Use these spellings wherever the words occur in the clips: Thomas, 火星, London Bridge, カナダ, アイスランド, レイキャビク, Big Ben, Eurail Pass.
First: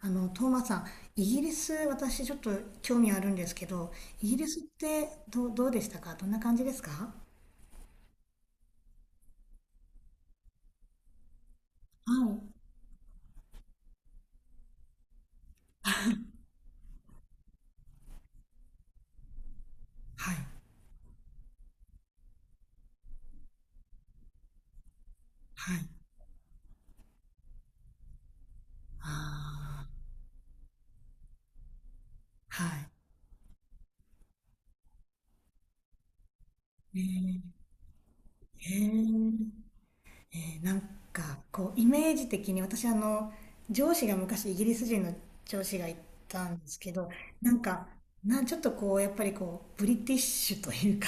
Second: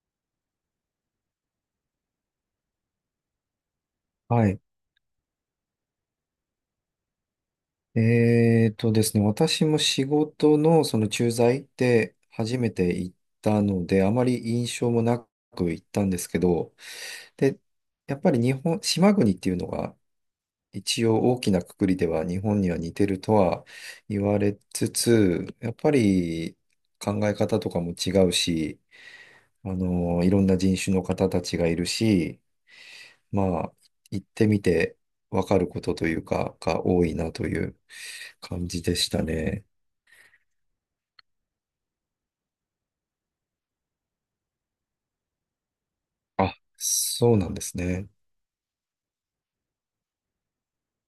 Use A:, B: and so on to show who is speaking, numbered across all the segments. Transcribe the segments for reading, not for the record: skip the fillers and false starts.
A: あの、トーマスさん、イギリス、私ちょっと興味あるんですけど、イギリ
B: は
A: ス
B: い。
A: ってどうでしたか？どんな感じですか？
B: えーとですね、私も仕事のその駐在
A: は
B: で
A: い。
B: 初めて行ったので、あまり印象もなく行ったんですけど、で、やっぱり日本、島国っていうのが
A: はい。
B: 一応大きな括りでは日本には似てるとは言われつつ、やっ
A: はい。
B: ぱり考え方とかも違うし、
A: あ
B: いろんな人種の方たちがいるし、
A: あ、は
B: まあ、行ってみてわかることというか、が
A: い。
B: 多いなという感
A: え
B: じでした
A: ー
B: ね。
A: なんか、こう、イメージ的に、私上司が昔イギリス人の上司がいた
B: あ、
A: んですけど、
B: そうな
A: な
B: んで
A: ん
B: す
A: か、
B: ね。
A: ちょっとこう、やっぱりこう、ブリティッシュというか、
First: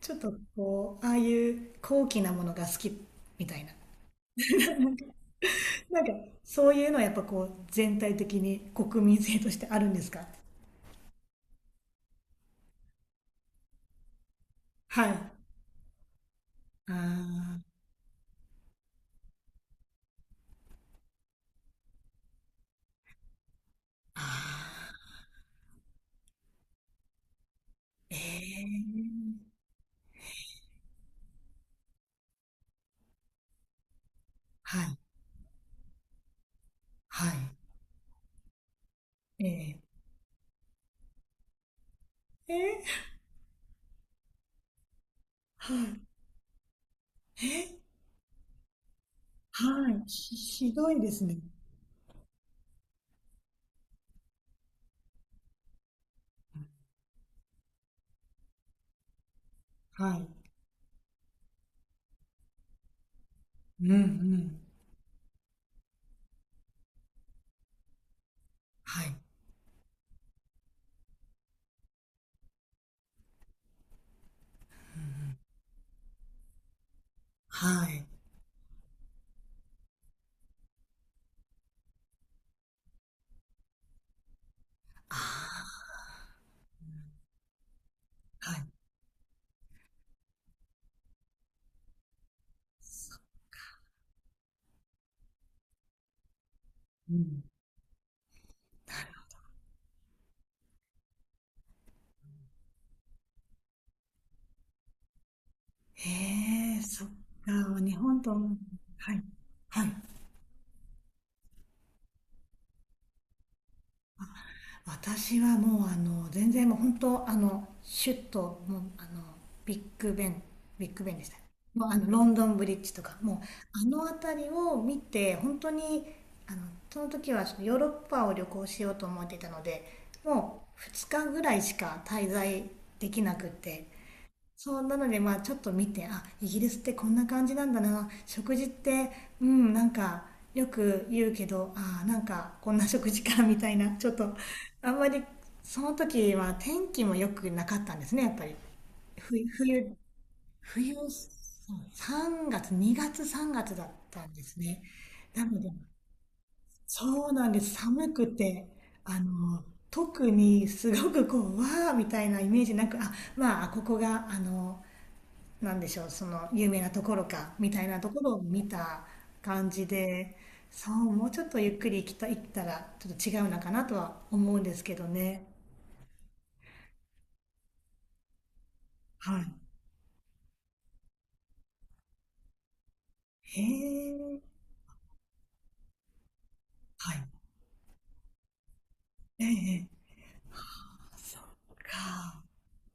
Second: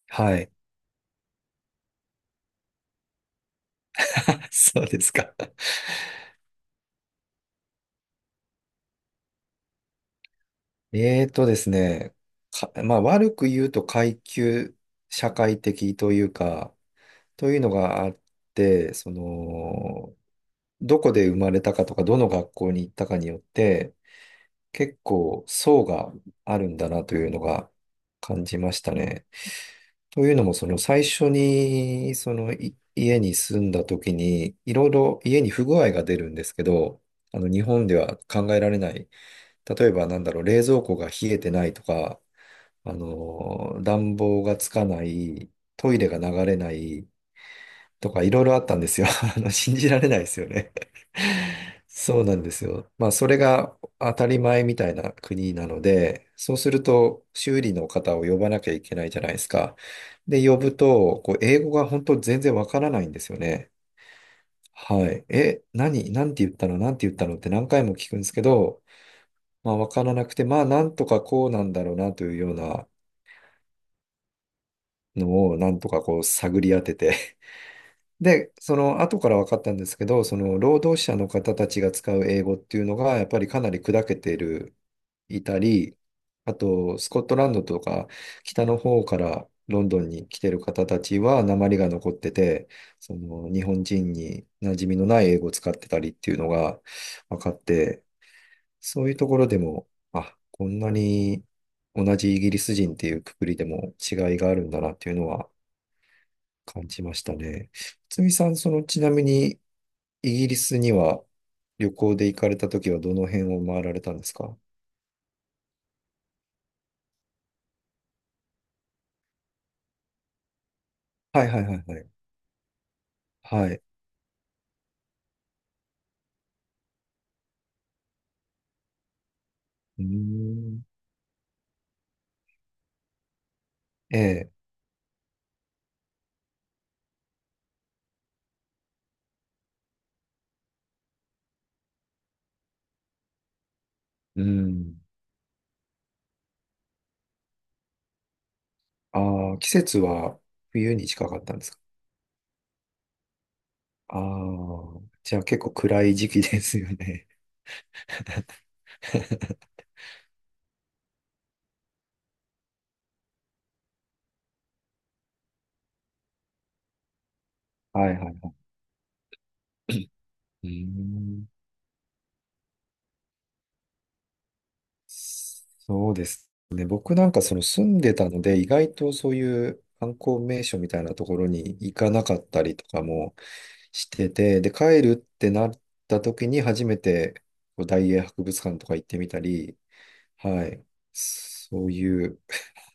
A: ちょっと
B: はい。
A: こう、ああいう高貴なものが好きみたいな。
B: そうですか。
A: なんか、そういうのはやっぱこう、全体的に国民性としてあるんですか？
B: えーとですね、まあ悪く言うと階級
A: はい。あ
B: 社会的というか、
A: ー
B: というのがあって、どこで生まれたかとか、どの学校に行ったかによって、
A: あ
B: 結構層があるんだなというのが
A: ー、
B: 感じましたね。
A: ええ、
B: というのも、その最初に、そのい家に住んだ時に、い
A: は
B: ろい
A: い、
B: ろ家に不具合が出るんですけど、
A: は
B: 日本では考えられない。
A: い、
B: 例えば、なんだろう、冷蔵庫が冷えてないとか、
A: ええー
B: 暖房がつかない、
A: は
B: トイ
A: い、
B: レが流れない、
A: えー
B: とかいろいろあったんですよ。信
A: は
B: じら
A: い、
B: れないで
A: ひ、
B: すよね。
A: ひどいですね。
B: そうなんですよ。まあ、それが当たり前みたいな国なので、そうすると修理の方を呼ばなきゃいけないじゃないですか。
A: はい、
B: で、呼ぶと、英語が本当全然わからないんですよね。
A: うん、うん、
B: はい。何なんて言ったのなんて言ったのって何回も聞くんですけど、
A: はい、
B: まあ、わからなくて、まあ、なんとかこうなんだろうなというようなのを、なんとか探り当てて
A: はい、
B: で、その後から分かったんですけど、その労働者の方たちが使う英語っていうのが、やっぱりかなり砕けている、いた
A: あ
B: り、あと、スコットランドとか、
A: あ、はい、
B: 北の方からロンドンに来てる方たちは、訛りが残ってて、その日本人に馴染みのない英語を使ってたりっていうのが
A: う
B: 分
A: ん。
B: かって、そういうところでも、あ、こんなに同じイギリス人っていうくくりでも違いがあるんだなっていうのは
A: ええ、
B: 感じ
A: そっ
B: ましたね。
A: か。日本
B: つ
A: と、
B: みさん、ちな
A: はい、
B: みに、
A: はい。
B: イギリスには旅行で行かれたときはどの辺を回られたんですか？
A: 私はもう全然もう本当シュッともうビッグベンビッグベンでした。
B: はいはいはい
A: もう
B: はい。
A: ロンドンブリッジとか、もう
B: はい。
A: あの辺りを見て本当に。あのその時はちょっとヨーロッパを旅行しようと思っていたので、
B: うー
A: もう
B: ん。
A: 2日ぐらいしか滞在できなくって、
B: ええ。
A: そうなので、まあちょっと見て、あ、イギリスってこんな感じなんだな、食事って、うん、なんかよく言うけど、あー、なんかこんな食事かみたいな、ちょっと
B: う
A: あん
B: ん。
A: まり。その時は天気も良くなかったんですね、やっぱり。冬
B: ああ、季
A: 冬
B: 節は冬
A: 冬
B: に近かったんです
A: そう、
B: か？
A: 3月、2月、3月だっ
B: ああ
A: たんですね。
B: ー、じゃあ
A: な
B: 結
A: ので、
B: 構暗い時期ですよ
A: そ
B: ね。
A: うなんです、寒くて。あの 特にすごくこう、わーみたいなイメージなく、あ、まあ、ここがなんでしょう、その有名なところかみたいなと
B: はい
A: こ
B: は
A: ろ
B: い
A: を
B: は
A: 見た感じで、
B: い。うー
A: そう、もうちょ
B: ん。
A: っとゆっくり行ったらちょっと違うのかなとは思うんですけどね。
B: そうですね。僕なんか住んでたので、意外とそう
A: はい。
B: いう観光名所みたいなところに行かなかったりとかも
A: へ
B: して
A: え、
B: て、で、帰るってなった時に初め
A: はい。
B: てこう大英博物館とか行ってみた
A: え
B: り、
A: え、ええ、
B: はい。
A: そっ
B: そういう
A: か。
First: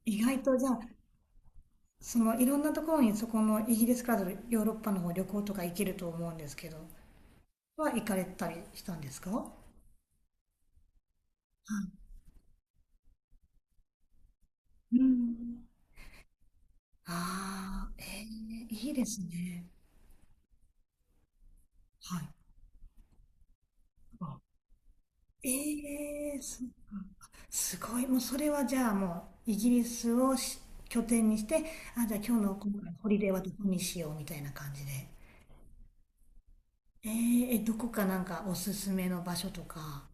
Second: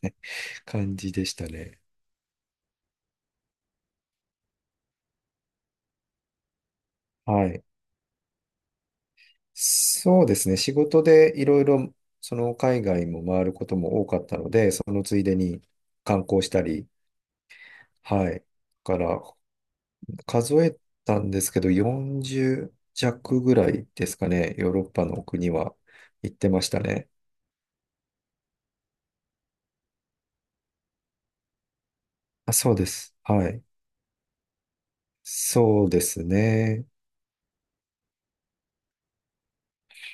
A: 意外とじ ゃあ、
B: 感じでしたね。
A: そのいろんなところに、そこのイギリスからヨーロッパの方旅行とか行けると思うんですけど、
B: はい。
A: 行かれたりしたんですか？は
B: そうですね。仕事でいろいろ海外も回ることも多かったので、そ
A: い。う
B: のついでに
A: ん。
B: 観光したり、
A: ああ、え
B: はい。
A: え、いい
B: だか
A: です
B: ら
A: ね。
B: 数えたんですけど、
A: はい。
B: 40弱ぐらいですか
A: あ、
B: ね。ヨーロッパの国は行
A: え
B: っ
A: え、
B: て
A: す
B: ましたね。
A: すごいもうそれはじゃあ、もうイギリスを拠点にして、あ、じゃあ、今日
B: あ、
A: のこ
B: そう
A: の
B: で
A: ホ
B: す。
A: リデーは
B: は
A: どこ
B: い。
A: にしようみたいな感じで。
B: そうですね。
A: どこか、なんかおすすめの場所とか、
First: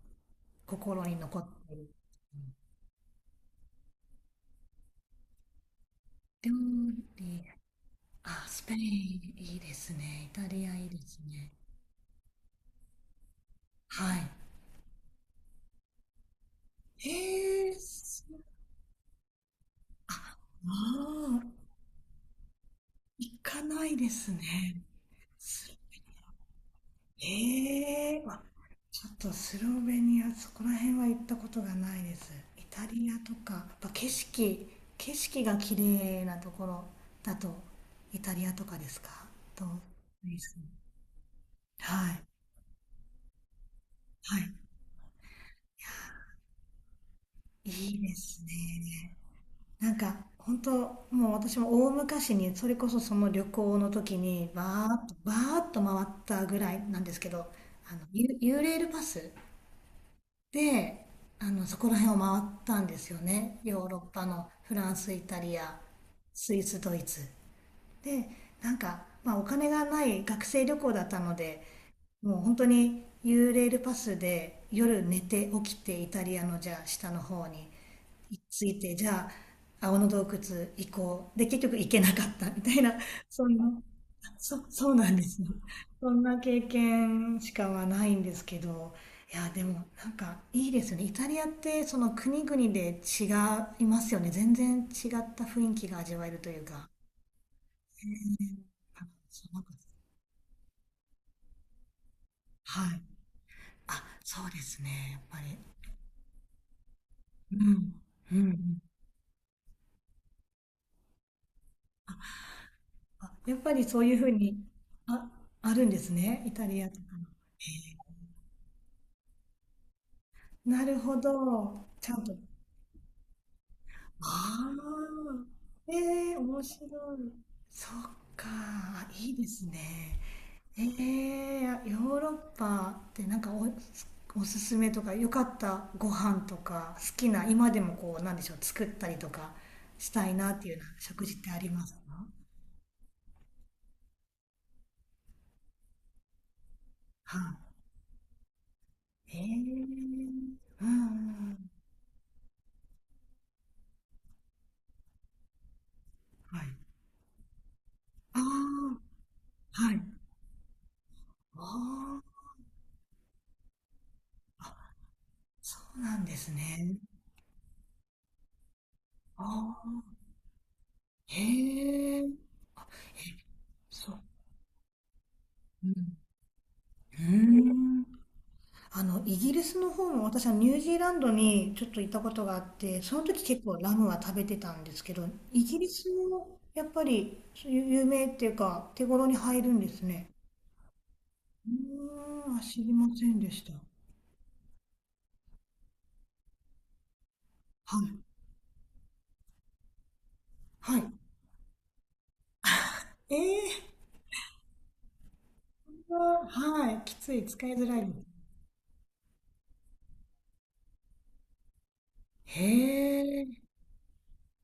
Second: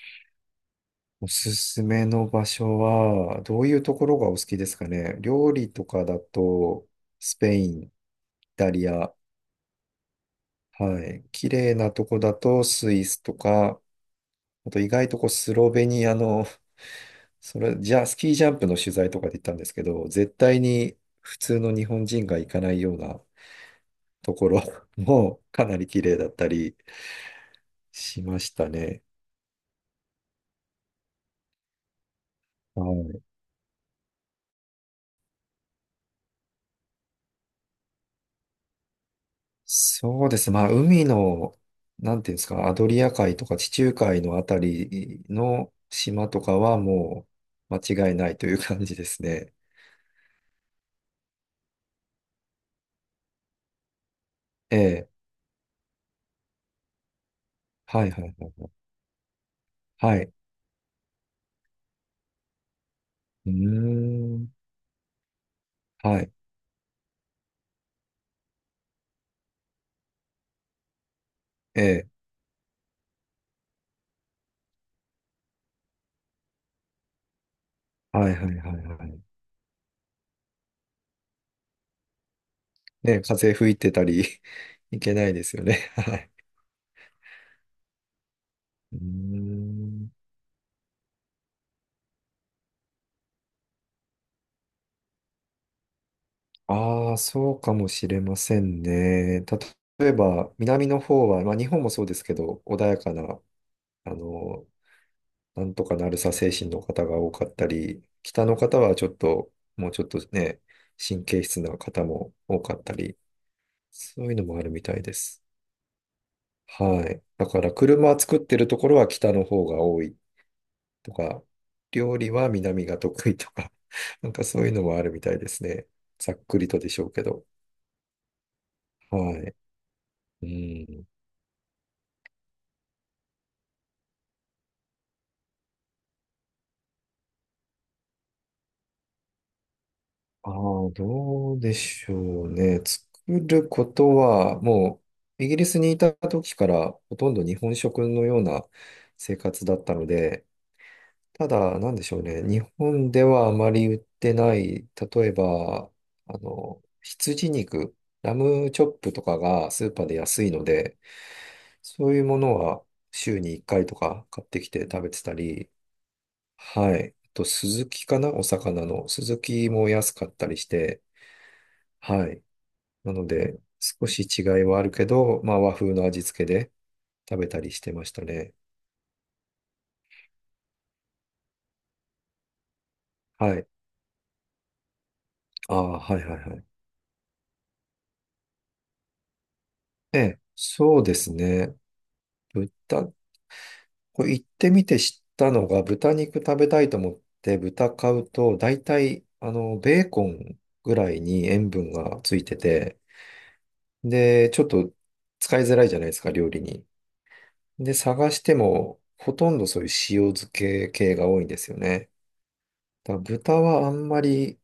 A: 心に
B: お
A: 残っ
B: す
A: て
B: す
A: る
B: めの場所は、どういうところがお好きですかね。料理とかだ
A: 料
B: と、ス
A: 理。
B: ペイン、イ
A: あ、ス
B: タ
A: ペイン、
B: リア、
A: いいですね。イタリア、いいで
B: は
A: す
B: い。綺
A: ね。
B: 麗なとこだと、スイスとか、
A: はい。
B: あと意外とこうスロベニアのそ
A: えー、
B: れ、じゃあ、ス
A: す
B: キージャンプの取材とかで行ったんですけど、絶
A: あ
B: 対に普
A: あー、
B: 通の日本人が行かないような
A: 行かないです
B: ところ
A: ね。
B: もかなり綺麗だったり
A: え
B: し
A: えー
B: ま
A: あ、
B: したね。
A: ちょっとスロベニア、そこら辺は行ったことがないです。イ
B: は
A: タリアと
B: い。
A: か、やっぱ景色が綺麗なところだと、イタリアとかですか、と、
B: そ
A: ス
B: うで
A: イ
B: す。
A: ス、
B: まあ、海の、
A: は
B: なん
A: い、
B: ていうんですか、アドリア海とか地中海
A: は
B: のあ
A: い。
B: たりの島とかはもう
A: いい
B: 間違
A: で
B: いない
A: す
B: という感じで
A: ね。
B: すね。
A: なんか本当、もう私も大昔にそれこそその旅行の時にバ
B: え
A: ーッ
B: え。
A: とバーッと回ったぐらいなんですけど、
B: はいはいはい
A: ユ、ユー
B: はい。
A: レールパス
B: はい。
A: で、そこら辺を回ったんですよ
B: うー
A: ね。ヨーロッパ
B: ん。
A: のフランス、イタリア、
B: はい。
A: スイス、ドイツ。で、なんか、まあ、お金がない学生旅行だったので、
B: ええ。
A: もう本当に U レールパスで夜寝て起きて、イタリアのじゃあ下の方に
B: はいはい
A: 着
B: は
A: い
B: い
A: て、
B: は
A: じ
B: い。
A: ゃあ青の洞窟行こう。で、結局行けなかったみたいな、
B: ね、
A: そ
B: 風
A: んな。
B: 吹いてたり
A: そ う
B: い
A: な
B: け
A: んで
B: ない
A: す
B: で
A: ね。
B: すよね。
A: そ
B: は
A: ん
B: い。
A: な経験しかはないんですけど、
B: うー
A: いや、でもなん
B: ん。
A: かいいですよね。イタリアってその国々で違いますよね。全然違った雰囲気が味わえるというか。
B: ああ、そうかも
A: え
B: しれま
A: ー
B: せん
A: あ、
B: ね。
A: そう、なんか、
B: 例えば、南の方は、まあ、日本もそうですけど、穏
A: は
B: や
A: い。
B: かな、
A: あ、
B: あ
A: そうで
B: の、
A: すね。やっぱり。
B: なんとかなるさ精神の方が多かっ
A: う
B: た
A: ん。
B: り、
A: うんう
B: 北の
A: ん。
B: 方はちょっと、もうちょっとね、神経質な方も多かったり、
A: あ、やっぱりそういう
B: そ
A: ふ
B: う
A: う
B: いうの
A: に、
B: もあるみたいで
A: あ、
B: す。
A: あるんですね。イタリアと
B: は
A: かの。へ
B: い。だから、車作ってるところは北の方が多い
A: え、なる
B: と
A: ほ
B: か、
A: ど。ちゃ
B: 料
A: ん
B: 理
A: と。
B: は南が得意とか、なんかそう
A: あ
B: いうのもあるみたい
A: あ、
B: ですね。
A: え
B: ざ
A: え
B: っ
A: ー
B: く
A: 面
B: りと
A: 白
B: でしょうけ
A: い。
B: ど。
A: そっか、あ、いい
B: は
A: で
B: い。
A: すね。
B: う
A: え
B: ん。
A: えーヨーロッパって、なんかおすすめとか、良かったご飯とか、好きな、今でもこう、なんでしょう、作ったりとかしたい
B: あ
A: なっていうよう
B: あ、
A: な食事って
B: ど
A: あ
B: う
A: り
B: で
A: ますか？
B: しょうね。作ることは、もう、イギリスにいた時からほとん
A: は
B: ど日本食のような生
A: い。ええ、う
B: 活だったので、
A: ん、う
B: た
A: ん、
B: だ、なんでしょうね。日本ではあまり売ってない、例えば、
A: はい。
B: 羊肉、ラ
A: あ
B: ムチョップとかが
A: あ、
B: スー
A: はい。
B: パーで安いので、
A: あ
B: そうい
A: あ、
B: うものは週に1回とか買ってきて食べてたり、
A: そうなんです
B: は
A: ね。
B: い。あと、スズキかなお魚の。スズ
A: あ
B: キも
A: あ、
B: 安かったりして、
A: へえ、え、
B: はい。なので、少
A: そう。
B: し違いはあるけど、まあ和
A: う
B: 風の
A: ん、
B: 味付けで
A: うー
B: 食べたりして
A: ん。
B: ましたね。
A: イギリスの方も、私はニュージーランドにちょっと行ったことがあって、その時
B: は
A: 結
B: い。
A: 構ラムは食べてたんですけど、イ
B: あ
A: ギリ
B: あ、
A: ス
B: はいはいは
A: も
B: い。
A: やっぱりそういう有名っていうか手頃に入るんです
B: え
A: ね。
B: え、そうです
A: う
B: ね。
A: ーん、あ、知りま
B: 豚、
A: せんでした。
B: これ行ってみて知ったのが、豚肉食べたいと思って豚
A: は
B: 買
A: い。
B: うと、大体、ベーコンぐ
A: は
B: ら
A: い。
B: いに塩分がついてて、
A: ええ、
B: で、ちょっと使いづらいじゃないですか、料理に。
A: はい。きつい。使いづ
B: で、
A: らいです。
B: 探しても、ほとんどそういう塩漬け系が多いんですよね。だから
A: へ
B: 豚
A: え。
B: はあんまり、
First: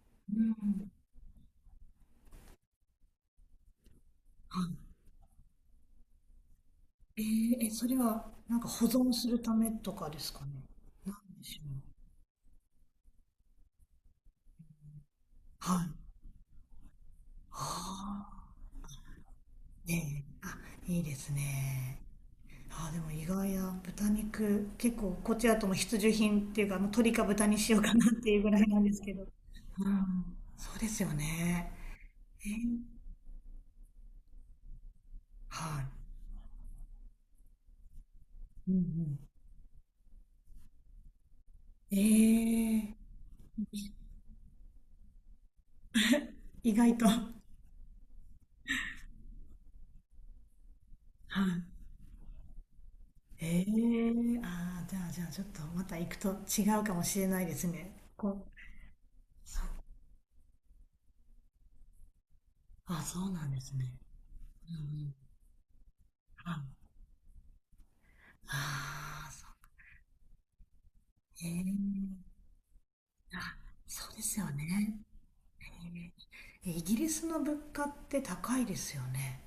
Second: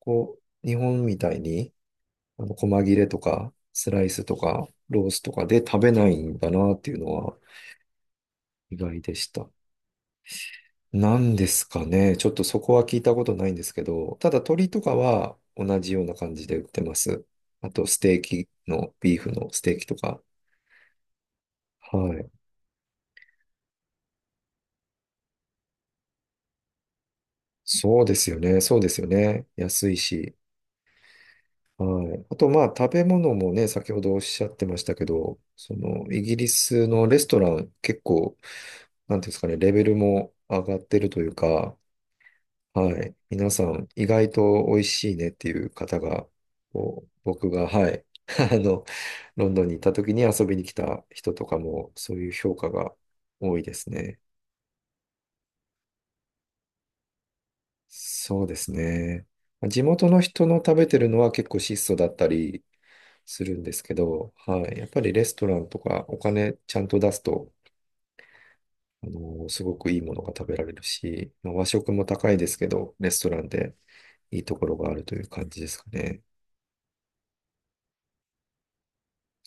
A: う
B: 日
A: ん。
B: 本みたいに、細切れとか、スライスとか、
A: は
B: ロースとかで食べないんだなっていうのは
A: い。えーえ、それはなんか
B: 意
A: 保
B: 外
A: 存
B: で
A: す
B: し
A: る
B: た。
A: ためとかですかね。な
B: なん
A: んで
B: で
A: しょ
B: すか
A: う。
B: ね。ちょっとそこは聞いたことないんですけど、ただ鶏とかは
A: は
B: 同じ
A: い。
B: ような感じで売ってます。あと、ステー
A: あ、
B: キの、ビーフのステーキとか。
A: ねえ、あ、いいですね。
B: はい。
A: あ、でも意外や豚肉、結構こっちだともう必需品っていうか、もう鶏か豚にしようか
B: そう
A: なっ
B: です
A: てい
B: よ
A: うぐら
B: ね。
A: い
B: そ
A: な
B: う
A: ん
B: で
A: で
B: す
A: す
B: よ
A: けど。
B: ね。
A: う
B: 安いし。
A: ん、そうですよね。
B: はい。あ
A: え
B: と、まあ、食べ
A: ー、
B: 物もね、先ほどおっしゃってましたけど、
A: はい。
B: イギリスのレストラン、結構、
A: うん
B: な
A: う
B: んていうんですかね、レベルも上がってるというか、
A: ん。
B: はい。皆さん、意外と美味しいねっていう方が、
A: 意外
B: こ
A: と。
B: う
A: は
B: 僕が、はい。あの、ロンドンに行った時に遊びに来た人
A: い。
B: とかも、そういう評価が多いですね。
A: あー、じゃあちょっとまた行くと違うかもしれないですね。こ
B: そう
A: う、
B: ですね。
A: そう、
B: 地元の人の食べてるのは結構質素だったり、
A: あ、そう
B: す
A: なん
B: る
A: で
B: んで
A: す
B: す
A: ね。
B: けど、は
A: うん
B: い。やっぱ
A: う
B: り
A: ん。
B: レストランとかお
A: は
B: 金ちゃ
A: い。
B: んと出すと、
A: ああ、そ
B: す
A: う。
B: ごくいいものが食べられるし、
A: え
B: まあ和
A: ー、
B: 食も高いですけど、レスト
A: あ、
B: ランで
A: そうです
B: いい
A: よ
B: ところがあ
A: ね。
B: るという感じですかね。
A: イギリスの物価って高いですよね。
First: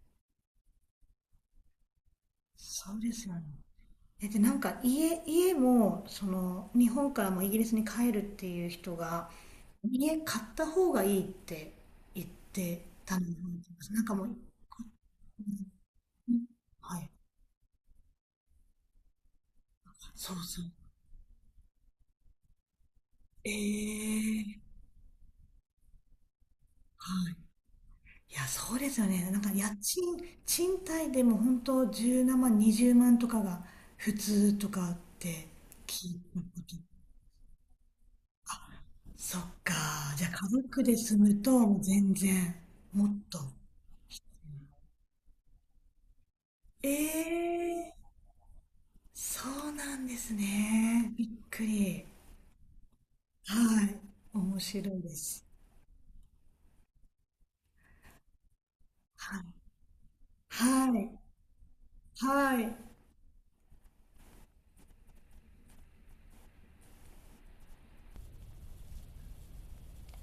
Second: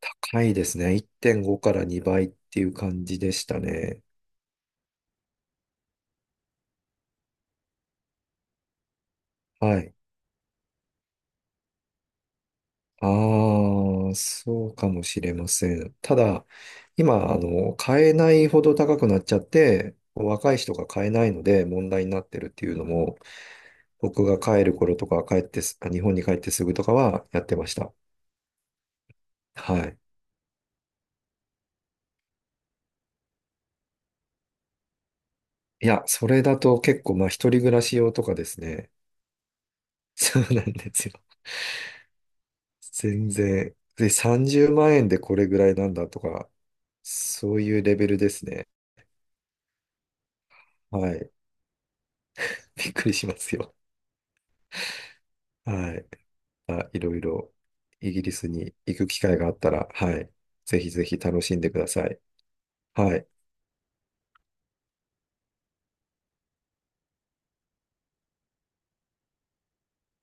B: 高いですね。1.5から2倍っていう
A: そう
B: 感
A: で
B: じ
A: す
B: で
A: よね。
B: したね。
A: で、なんか家も、その、日本からもイギリスに帰るっていう人が、
B: はい。
A: 家買った方がいいって言ってたのを覚
B: あ
A: えてます。なん
B: あ、
A: かもう、
B: そうかもしれません。ただ、
A: はい。
B: 今、買えないほど高くなっちゃって、
A: そう
B: 若い
A: そ
B: 人
A: う。
B: が買えないので問題になってるっていうのも、
A: え
B: 僕が
A: え、
B: 帰る頃とか、帰ってす、あ日本に帰ってすぐとかは
A: はい。
B: やってました。
A: いや、そうですよね。なんか家
B: はい。
A: 賃、賃貸でも本当17万、20万とかが普通とかって
B: いや、
A: 聞い
B: そ
A: た
B: れ
A: こ
B: だ
A: と。
B: と結構、まあ、一人暮らし用とかですね。
A: そっか。じゃあ
B: そう
A: 家
B: なん
A: 族
B: で
A: で
B: すよ。
A: 住むと、もう全然。もっ
B: 全
A: と。
B: 然。で、30万円でこれぐらいなんだとか、
A: え
B: そういう
A: えー
B: レベルですね。
A: そうなんですね。
B: は
A: びっ
B: い。
A: くり。
B: びっくりしますよ。
A: はい。面白いです。
B: はい。あ、いろいろ、イギリスに行く機
A: は
B: 会があ
A: い。
B: ったら、はい。ぜ
A: は
B: ひぜひ
A: い。
B: 楽しんでください。
A: はい。
B: はい。